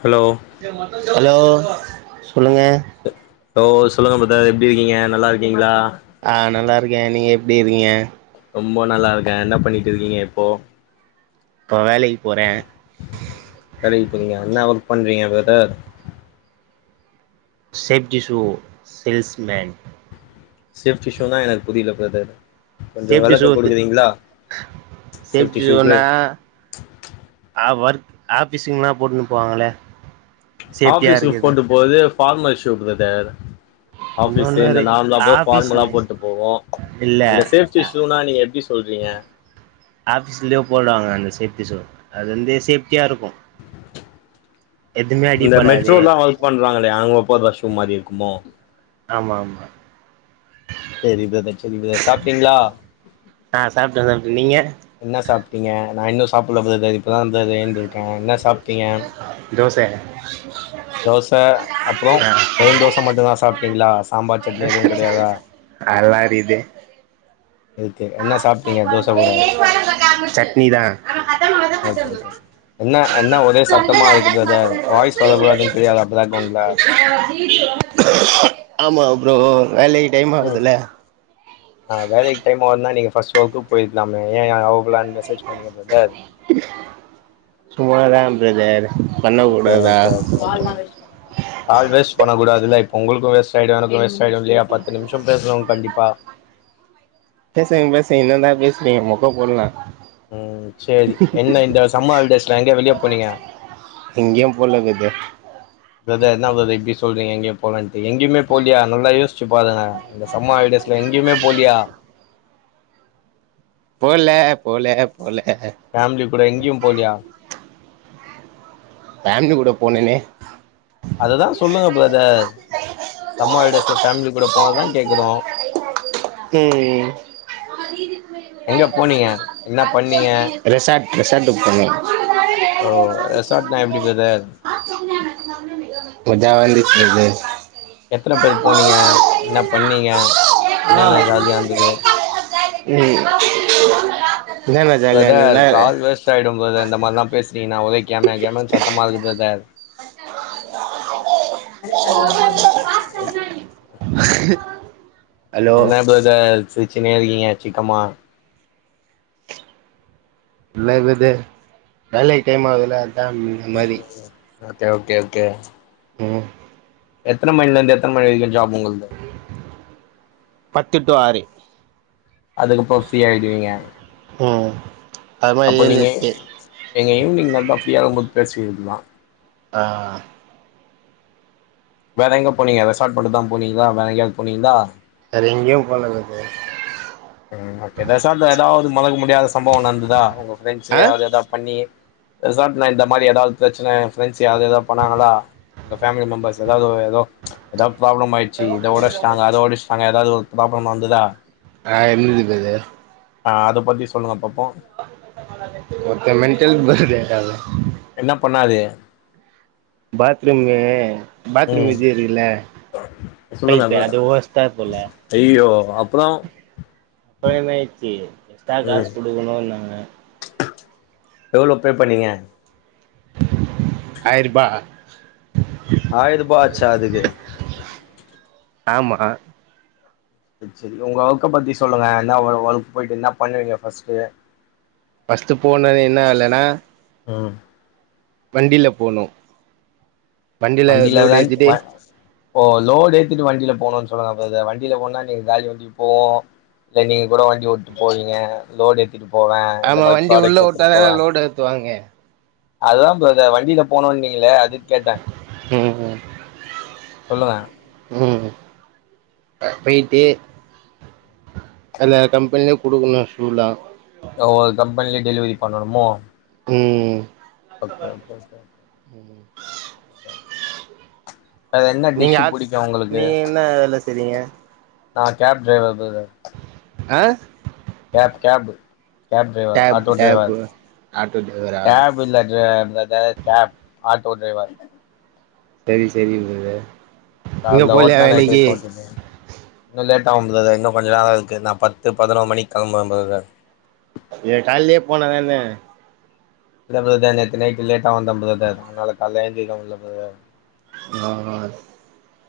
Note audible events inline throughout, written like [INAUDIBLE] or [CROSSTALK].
Hello hello சொல்லுங்க hello சொல்லுங்க brother எப்டி இருக்கீங்க நல்லா இருக்கீங்களா ஆஹ நல்லா இருக்கேன் நீங்க எப்டி இருக்கீங்க ரொம்ப நல்லா இருக்கேன் என்ன பண்ணிட்டு இருக்கீங்க இப்போ இப்ப வேலை வேலைக்கு போறீங்களா என்ன அவரு பண்றீங்க brother safety shoe salesman safety ஷூனா எனக் புரில பிரதர் கொஞ்சோ சேப்டிக் வெளக்க ஷூத்து குடுக்குறீங்களா சேஃப்டி சூனா ந ஆ ஓர்க் ஆபிஸுங்கனா போட்டுன்னு போவாங்களே ஆபிஸுக்கு போட்டு போது பார்மல் ஷூ பிரதர் ஆபிஸ் இன்னொன்னு இந்த ஒரு நார்மலா போ ஆஃபீஸ்ல பார்மலா போட்டு போவோம் இல்ல அந்த சேப்டி ஷூனா நீங்க எப்டி சொல்றீங்க சேப்டி ஷூ அது வந்து சேப்டியா இருக்கும் இந்த மெட்ரோலாம் ஒர்க் பண்றாங்களே அங்க போற ஷூ மாரி இருக்குமோ ஆமா ஆமா செரி பிரதர் செரி பிரதர் சாப்டீங்களா பிரதர் நீங்க என்ன சாப்டீங்க நான் இன்னும் சாப்டல பிரதர் இப்பதான் எந்து இருக்கேன் என்ன சாப் டீங்க தோச தோசை அப்புறம் வெரும் தோசை மட்டும்தான் சாப்ட் ங்லாஸ் அல்லாரிக்குது இருக்கு என்ன சாப்டீங்க தோச கூட சட்னி தான் ஓகே ஓகே என்ன என்ன ஒரே சத்தமா இருக்கு பிரதர் வாய்ஸ் வரக்கூடாதுன்னு தெரியாதா பேக்ரவுண்ட்ல ஆமா ப்ரோ வேலைக்கு டைம் ஆகுதுல ஆஹ வேலைக்கு டைம் ஆகுனா நீங்க சோக்கு போயிருக்கலாமே ஏன் அவைலபில மெசேஜ் பண்ணிக்க பிரதர் சும்மாதான் பிரதர் பண்ண ஓகே கூடாதா ஓகே ஓகே கால் வேஸ்ட் பண்ணக் கூடாது அதுல இப்ப உங்களுக்கோ வேஸ்ட் ஆயிடு எனக்கு வேஸ்ட் ஆயிடு இல்லியா பத்து நிமிஷ பேசுறோ கண்டிப்பா பேசுங்க பேசங்க இன்னு தா பேசிவிங்க மோக்க போடலாம் உஹம் செரி என்ன இந்த சம்மர் ஹாலிடேஸ்ல எங்கேய வெளியே போனீங்க எங்கேயு போல பிரதர் பிரதர் என்ன பிரதர் இப்டி சொல்றீங்க எங்கியே போலன்ட்டு எங்கியுமே போலியா நல்லா யோசிச்சு பாருங்க இந்த சம்மர் ஹாலிடேஸ்ல எங்கியுமே போலியா போல போல போல ஃபேமிலி கூட எங்கயும் போலியா ஃபேமிலி கூட போனேனே அதுதா சொல்லுங்க பிரதர் சம்மர் ஹலிடேஸ்ல ஃபேமிலி கூட போனதா கேக்குறோ எங்க போனீங்க இன்னா பண்ணீங்க ரிஷாட்க்கு போனோ ஓ ரிஷாட்னா எப்டி பிரதர் மஜா வந்துச்சு. இது எத்தன பேர் போனீங்க என்ன பண்ணீங்க என்னன்ன ஜாலியிந்தது உம் பிரதர் கால் வேஸ்டு ஆயிடு பிரதர் இந்த மாரிலாம் பேசி இனிக்கு நா ஒ கம கம சத்தமா இருக்கு பிரதர் [INAUDIBLE] [UNINTELLIGIBLE] ஹலோ என்ன பிரதர் சி [UNINTELLIGIBLE] இருக்கீங்க சீக்கமா இல்ல பிரதர் வேலைக்கு டைம் ஆகுதுல நா [UNINTELLIGIBLE] மாரி ஓகே ஓகே ஓகே உ எத்தன மணிலந்து எத்தன மணி வ பத்துட்டு ஆறு அதுகப்பறோ ஃப்ரீ ஆயிடுவீங்க ம் அது மாரி அப்போ ஏழு நீங்க எட்டு எங்க ஈவினிங்லந்தா ஃப்ரீயா ஆகும் போது பேச ஆஹ் வேர எங்க போனீங்க ரெசார்ட் மட்டுதா போனீங்ளா வேர எங்யாது போனீங்களா வெரெங்கியோ போல பிரதர் உஹம் ஓகே ரெசாட்ல ஏதாவது மறக்க முடியாத சம்பவ நந்துதா உங் ஆ அதச்ச ஏதா பண்ணி ரெசாட் இந்த மாரி ஏதாது பிரச்சன ஃப்ரெண்ட்ஸ் யாரு ஏதா பண்ணாங்கலா உங்க ஃபேமிலி மெம்பர்ஸ் எதொ எதா ப்ராப்ளம் ஆயிடுச்சு இத ஒடச்டாங்க அத ஒடச்டாங்க எதாது ப்ராப்ளம் வந்துதா ஆஹ் எது [UNINTELLIGIBLE] ஆஹ அத பத்தி சொல்லுங்க பா ஓகே மெண்டல் வருது கா என்ன பண்ணாது பாத்ரூமு பாத்ரூம் ம் இது இருக்குல அது ஒடச்டார் போல ஐயோ அப்புறோ அப்பறம் என்ன ஆய்ச்சு எக்ஸ்டா காசு ம் குடுக்கணும்னாங்க எவ்ளோ பே பண்ணீங்க ஆயிரபா ஆயிரூபா ஆச்சா அதுக்கு ஆமா செரி உங்க ஒர்க்க பத்தி சொல்லுங்க என்ன ஒர்க் போயிட்டு என்ன பண்ணுவீங்க ஃபஸ்ட் பஸ்டு போனது என்ன வேலனா உம் வண்டில போனும் வண்டில லோடு தான் ஏத்திட்டு வ ஓ லோடு ஏத்திட்டு வண்டில போனும்னு சொல்லுங்க பிரதர் வண்டியில போனா நீங்க காலி வண்டி போம் இல்ல நீங்க கூட வண்டி ஓட்டி போவீங்க லோடு எடுத் திட்டு போவேன் இந்த ஆமா மாரி வண்டி உள்ள பிராடெக்ட்ஸ் எடுத்துட்டு வுட்டாதான போவேன் லோடு ஏத்துவாங்க அதுதான் பிரதர் வண்டில போனோம்னீங்கள அது கேட்டேன் உம் உம் உம் ம் போயிட்டு எல்லா கம்பெனிலயும் கொடுக்கணும் ஷூலாம் ஒவ்வொரு கம்பெனிலயு பண்ணணுமோ உம் க்கம் போ [UNINTELLIGIBLE] நீங்க உங்களுக்கு நீ என்ன வேல செய்றீங்க நான் கேப் ட்ரைவர் பிரதர் ஆஹ கேப் கேபு கேப் டைவர் டேப் ஆட்டோ டைவர் டேப்பு ஆட்டோ டிரைவரா கேபு இல்ல பிரதர் கேப் ஆட்டோ டிரைவர் செரி செரி பிரதர் கால்ல ஓட்னா நைட்டுக்கு போட்டுப்பேன் இன்னும் லேட் டாகும் பிரதர் இன்னும் கொஞ்ச நேரம் இருக்கு நான் பத்து பதினோரு மணி கிளம்புவே பிரதர் ஏ கால்லயே போனதான் என்ன இல்ல பிரதர் நேத்து நைட்டு லேட்டா வந்தன் பிரதர் அதனால கால ஏந்திரிக்க முடியல பிரதர் உஹம் உஹ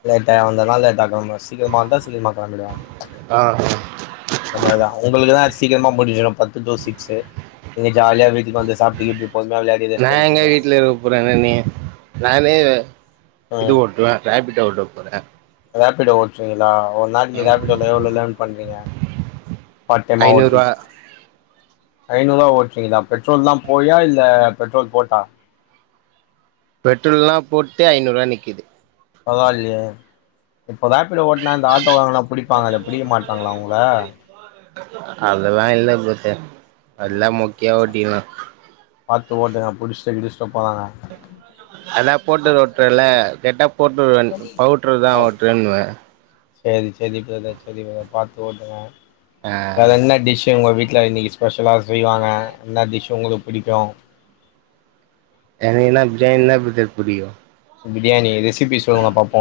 லேட்டா வந்ததுனா சீக்கிரம் வந்த சீக்கிரம கெளம்பி ஆ மாதிரிதான் உங்களுக்குதான் சீக்கிரமாடி பத்து டோிக் நீங்க ஜாலியா வீட்ல வந்து சா நான் எங்க வீட்டுல இருக்க போறேன் நானே இது ம் ஒட்டுவேன் ரேப்பிட்டோப ஆஹ ரேப்பிடா ஓட்டுீங்களா ஒரு நாளைக்கு ம் ஏதா எவ்வளவு லேர்ன் பண்றீங்க பார்ட டைமா ஓட்டி ஐநூறுவா ஐநூறு ரூபா ஒடடிங்களா பெட்ரோல் தான் போயா இல்ல பெட்ரோல் போட்டா பெட்ரோல்ல்லாம் போட்டு ஐநூறு ரூபாய் நிக்குது பரவாயில்லை இப்ப வேப்பில ஓட்டனா இந்த ஆட்டோ வாங்கனா பிடிப்பாங்க அத பிடிக்க மாட்டாங்களா உங்கள அதெல்லாம் இல்லலை போத்த எல்லாம் மோக்கியா ஓட்டனு பார்த்து ஓட்டுங்க புிடிச்ச கிடிச்சுிட்ட போதாங்க அதான் போட்டு ஓட்டுறல கட்டப் போட்டு பவுட்டுறதான் ஓட்டு வேணுவேன் செரி செரிப்பத-செரிப்பத பார்த்து ஓட்டுங்க ஆ அத என்ன டிஷ் உங்க வீ ட்ல இன்னிக்கு ஸ்பெஷலா செய்வாங்க இன்னா டிஷ்ஷு உங்களுக்கு பிடிக்கோ எனக்கு என்ன பிரியாணி இன்னா பிரதர் பிடிக்கு பிரியாணி ரிஸ் [UNINTELLIGIBLE] வாங்க பாப்போ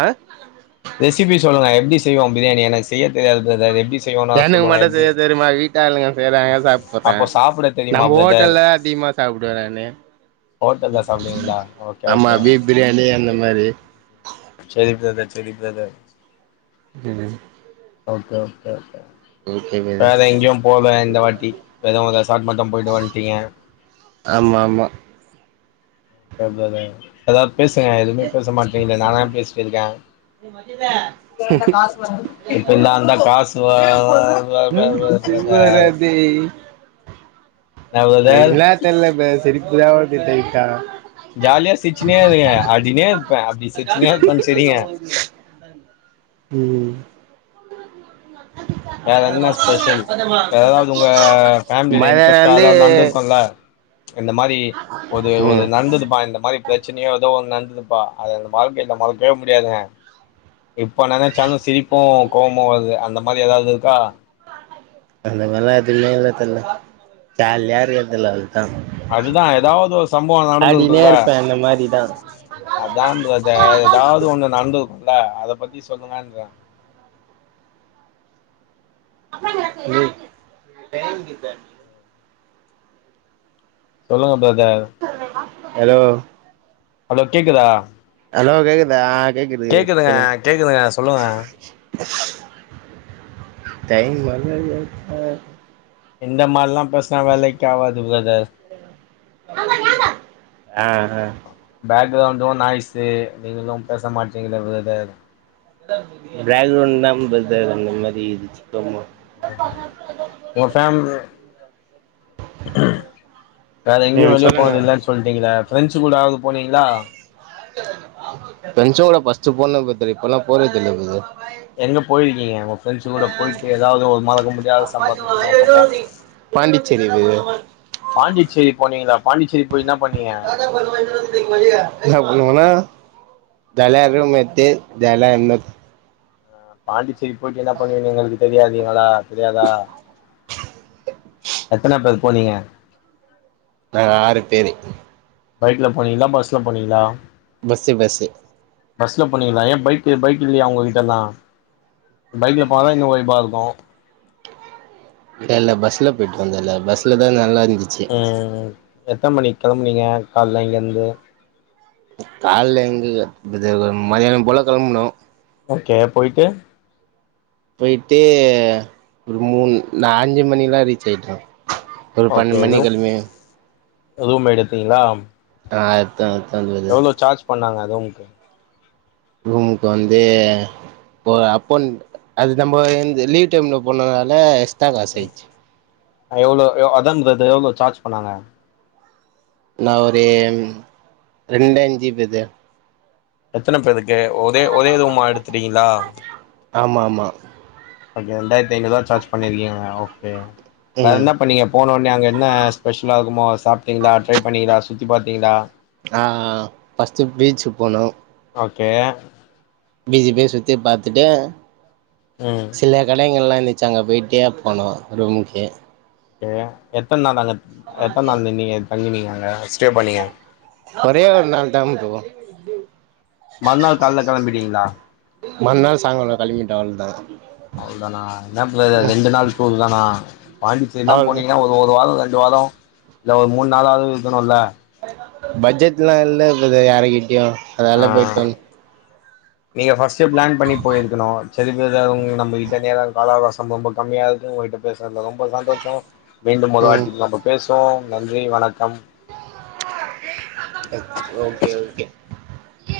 ஆ ரெசிபி சொல்லுங்க எப்டி செய்வோ பிரியாணி எனக்கு செய்ய தெரியாது பிரதர் எப்டி செய்வோனா எனக்கு சொல்லுங்க மட்டு எப்டி செய்ய தெரியுமா வீட்டாளுங்க செய்யறாங்க சாப்பிற்ர அப்போ சாப்பிட தெரியுமா நம்ம பிரதர் ஹோட்டல்ல அதிகமா சாப்பிடுவ நானு ஹோட்டல்ல சாப்பிடுவீங்களா ஓகே ஆமா ஓகே பீப் பிரியாணி அந்த மாரி செரி பிரதர் செரி பிரதர் உம் ஓகே-ஓகே-ஓகே பிரதர் வேற எங்கேயு போல இந்த வாட்டி ஏதோ கொஞ்ச ஸ்டார்ட் மட்டு போயிட்டு வந்ட்டீங்க ஆமா ஆமா ஹ பிரதர் [UNINTELLIGIBLE] பேசுங்க எதுவுமே பேச மாட்டீரீங்களே நானா பேசிட்டு இருக்கே [UNINTELLIGIBLE] இப்பெல்லா அந்த காசு வா-வா-வா [UNINTELLIGIBLE] எனக்கு விளையாட்டு இல்ல சிரிப்புதா வரு து [UNINTELLIGIBLE] ஜாலியா சிரிச்சீனே இருங்க ஆடினே இருப்பே அப்டி சிரிச்சீனே இருப்ப சிரிங்க ம் வேற என்ன ஸ்பெஷல் வேற ஏதாவது உங்க பெமிலில மதியானோ இன்ட்ரெஸ்டா வந்து எதாவது நடந்திருக்கும்ல இந்த மாரி ஒரு-ஒரு ம் நந்ததுபா இந்த மாரி பிரச்சனையோ ஏதோ நந்ததுப்பா அது அந்த வாழ்க்கையில மறக்கவே முடியாதுங்க இப்ப நெனைச்சாலு சிரிப்பு கோவம்மா வருது அந்த மாரி ஏதாவது இருக்கா அந்த மாரில்லா எதும இல்ல தல்ல ஜாலியா இருக்க தல அது அதுதா ஏதாவது ஒரு சம்பவ ஆடினே நடந்துருக்குலா இருப்பே அந்த மாரிதா அதா பிரதர் ஏதாவது ஒண்ணு நடந்துரு குல்ல அத பத்தி சொல்லுங்கன்றே ம் சொல்லுங்க பிர தர் ஹலோ ஹலோ கேக்குதா ஹலோ கேக்குதா கேக்குது சொல்லுங்க கேக்குதுங்க-கேக்குதுங்க சொல்லுங்க [UNINTELLIGIBLE] எந்த மாரில்லா பேஸ்னா வேலைக்காவது பிரதர் ஆஹ் ஆஹ் பேக்ரவுண்டும் நாய்ஸு நீங்களும் பேச மாட்டீங்கள ப்ரதர் பேக்ரவுண்ட் தான் அந்த மாதிரி இடிசுபமோ ஓ போஃம்லி வேற எங்கேயும் ம் வெளியே போனது இல்லன்னு சொல்லிட்டீங்களா பிரெஞ்சு கூட ஆது பிரஞ்சேட பஸ் அப்பா போனு இப்பெல்லாம் போறேது இல்லது எங்க போயிருக்கீங்க உங்க பிரண்ட்ஸ் கூட போயிட்டு ஏதாவது ஒரு மறக்க முடியாத சம்பாவத்த சொல்லுவங்க பாப்போம் பாண்டிச்சேரி இது பாண்டிச்சேரி போனீங்களா பாண்டிச்சேரி போய் என்ன பண்ணீங்க என்ன பண்ணுவணா ஜல்லி இருக்கு மத்த ஜல்யா இல்ல பாண்டிச்சே இப்ப போய்ட்டு என்ன பண்ணு எங்களுக்கு தெரியாதீங்கள தெரியாதா எத்தன பேர் போனீங்க நாங்க ஆறு போர் பைக்ல போனீங்களா பஸ்ல போனீங்களா.. ! பஸ் பஸ் பஸ்ல பண்ணிக்கலாம் ஏன் பைக் பைக் இல்லையா உங்க கிட்ட எல்லாம் பைக்ல போனாதா எங்க ஒயிபா இருக்கும் இல்ல இல்ல பஸ்ல போயிட்டு வந்த பஸ்லதான் நல்லா இருந்துச்சு உம் எத்தனை மணி கிளம்பறிங்க காலல இங்க இருந்து காலல எங்க மதியானம் போல கிளம்பனும் ஓகே போயட்டு போயிட்டு ஒரு மூணு அஞ்சு மணி எல்லாம் ரீச் ஆயிட்டம் ஒரு பன்னெடு மணிிக்கிழமைய ருமு எடுத்தீங்களா ஆ தன தந்து அத எவ்ளோ சார்ஜ் பண்ணாங்க ருமுங்க்கு ரூமுக்கு வந்து அப்போ அதுஎன்து நம்ம லீவ் டைம்ல போனதுனால தங்கசைச்சு எவ்வளவு அதான்து எவ்வளோ சார்ஜ் பண்ணாங்க நான் ஒருர ரெண்டஞ்சிபிது எத்தனை பேதுக்கு ஒரே ருமாதமா எடுத்து ல ஆமமா ஆமாாம் ஓகே ரெண்டாயிரத்த ஐநூா சார்ஜ் பண்ணிருக்கீங்க ஓகே வேற ம் என்ன பண்ணீங்க போன ஒனே அங்க என்ன ஸ்பெஷல் ஆகுமோ சாப்பிட்டீங்களா ட்ரை பண்ணீங்களா சுத்தி பாத்தீங்களா ஆஹ் பஃஸ்ட்டு பீச்சு போனோம் ஓக்கே பிசி பே சுத்தி பாத்துட்டு ம் சில கடைகள்லாம் லிச்சாங்க வெட்டியா போனும் ரூம்க்கு ஏய்யா எத்தன நாள் அங்க எத்த நாள் நின்னிங்க தங்கனீங்க எங்காட ஸ்டே பண்ணீங்க ஒரே ஒரு நாள் தான் ஃப்ரோ மறுநாள் கால்ல கிளம்பிட்டீங்களா மறுநாள் சாயங்கலம் கிளமிட்டோம் அவள்தான் அவ்ளதானா என்ன ப்ளேரே ரெண்டு நாள் டூர் தானா பாண்டிசேரிலாம் அவ்ளோதா போனீங்கன்னா ஒரு ஒரு வாரம் இந்தவாரம் இல்ல ஒரு மூணு நாளாவது இருக்கணும் இல்ல பட்ஜெட்லாம் இல்லை பிரதர் யார்கிட் யும் ஆ அதால போயிட்டோம் நீங்க ஃப்ஸ்ட் பிளான் பண்ணி போயிருக்கணும் சரி பிரதர் உ நம்மக்கிட்ட நேரம் காலாவகாசம் ரொம்ப கம்மியா இருக்கு உங்ககிட்ட பேசுறதுல ரொம்ப சந்தோஷம் மீண்டும் ஒரு ம் வாட்டி நம்ம பேசு தோம் நன்றி வணக்கம் ஓகே ஓகே ஏ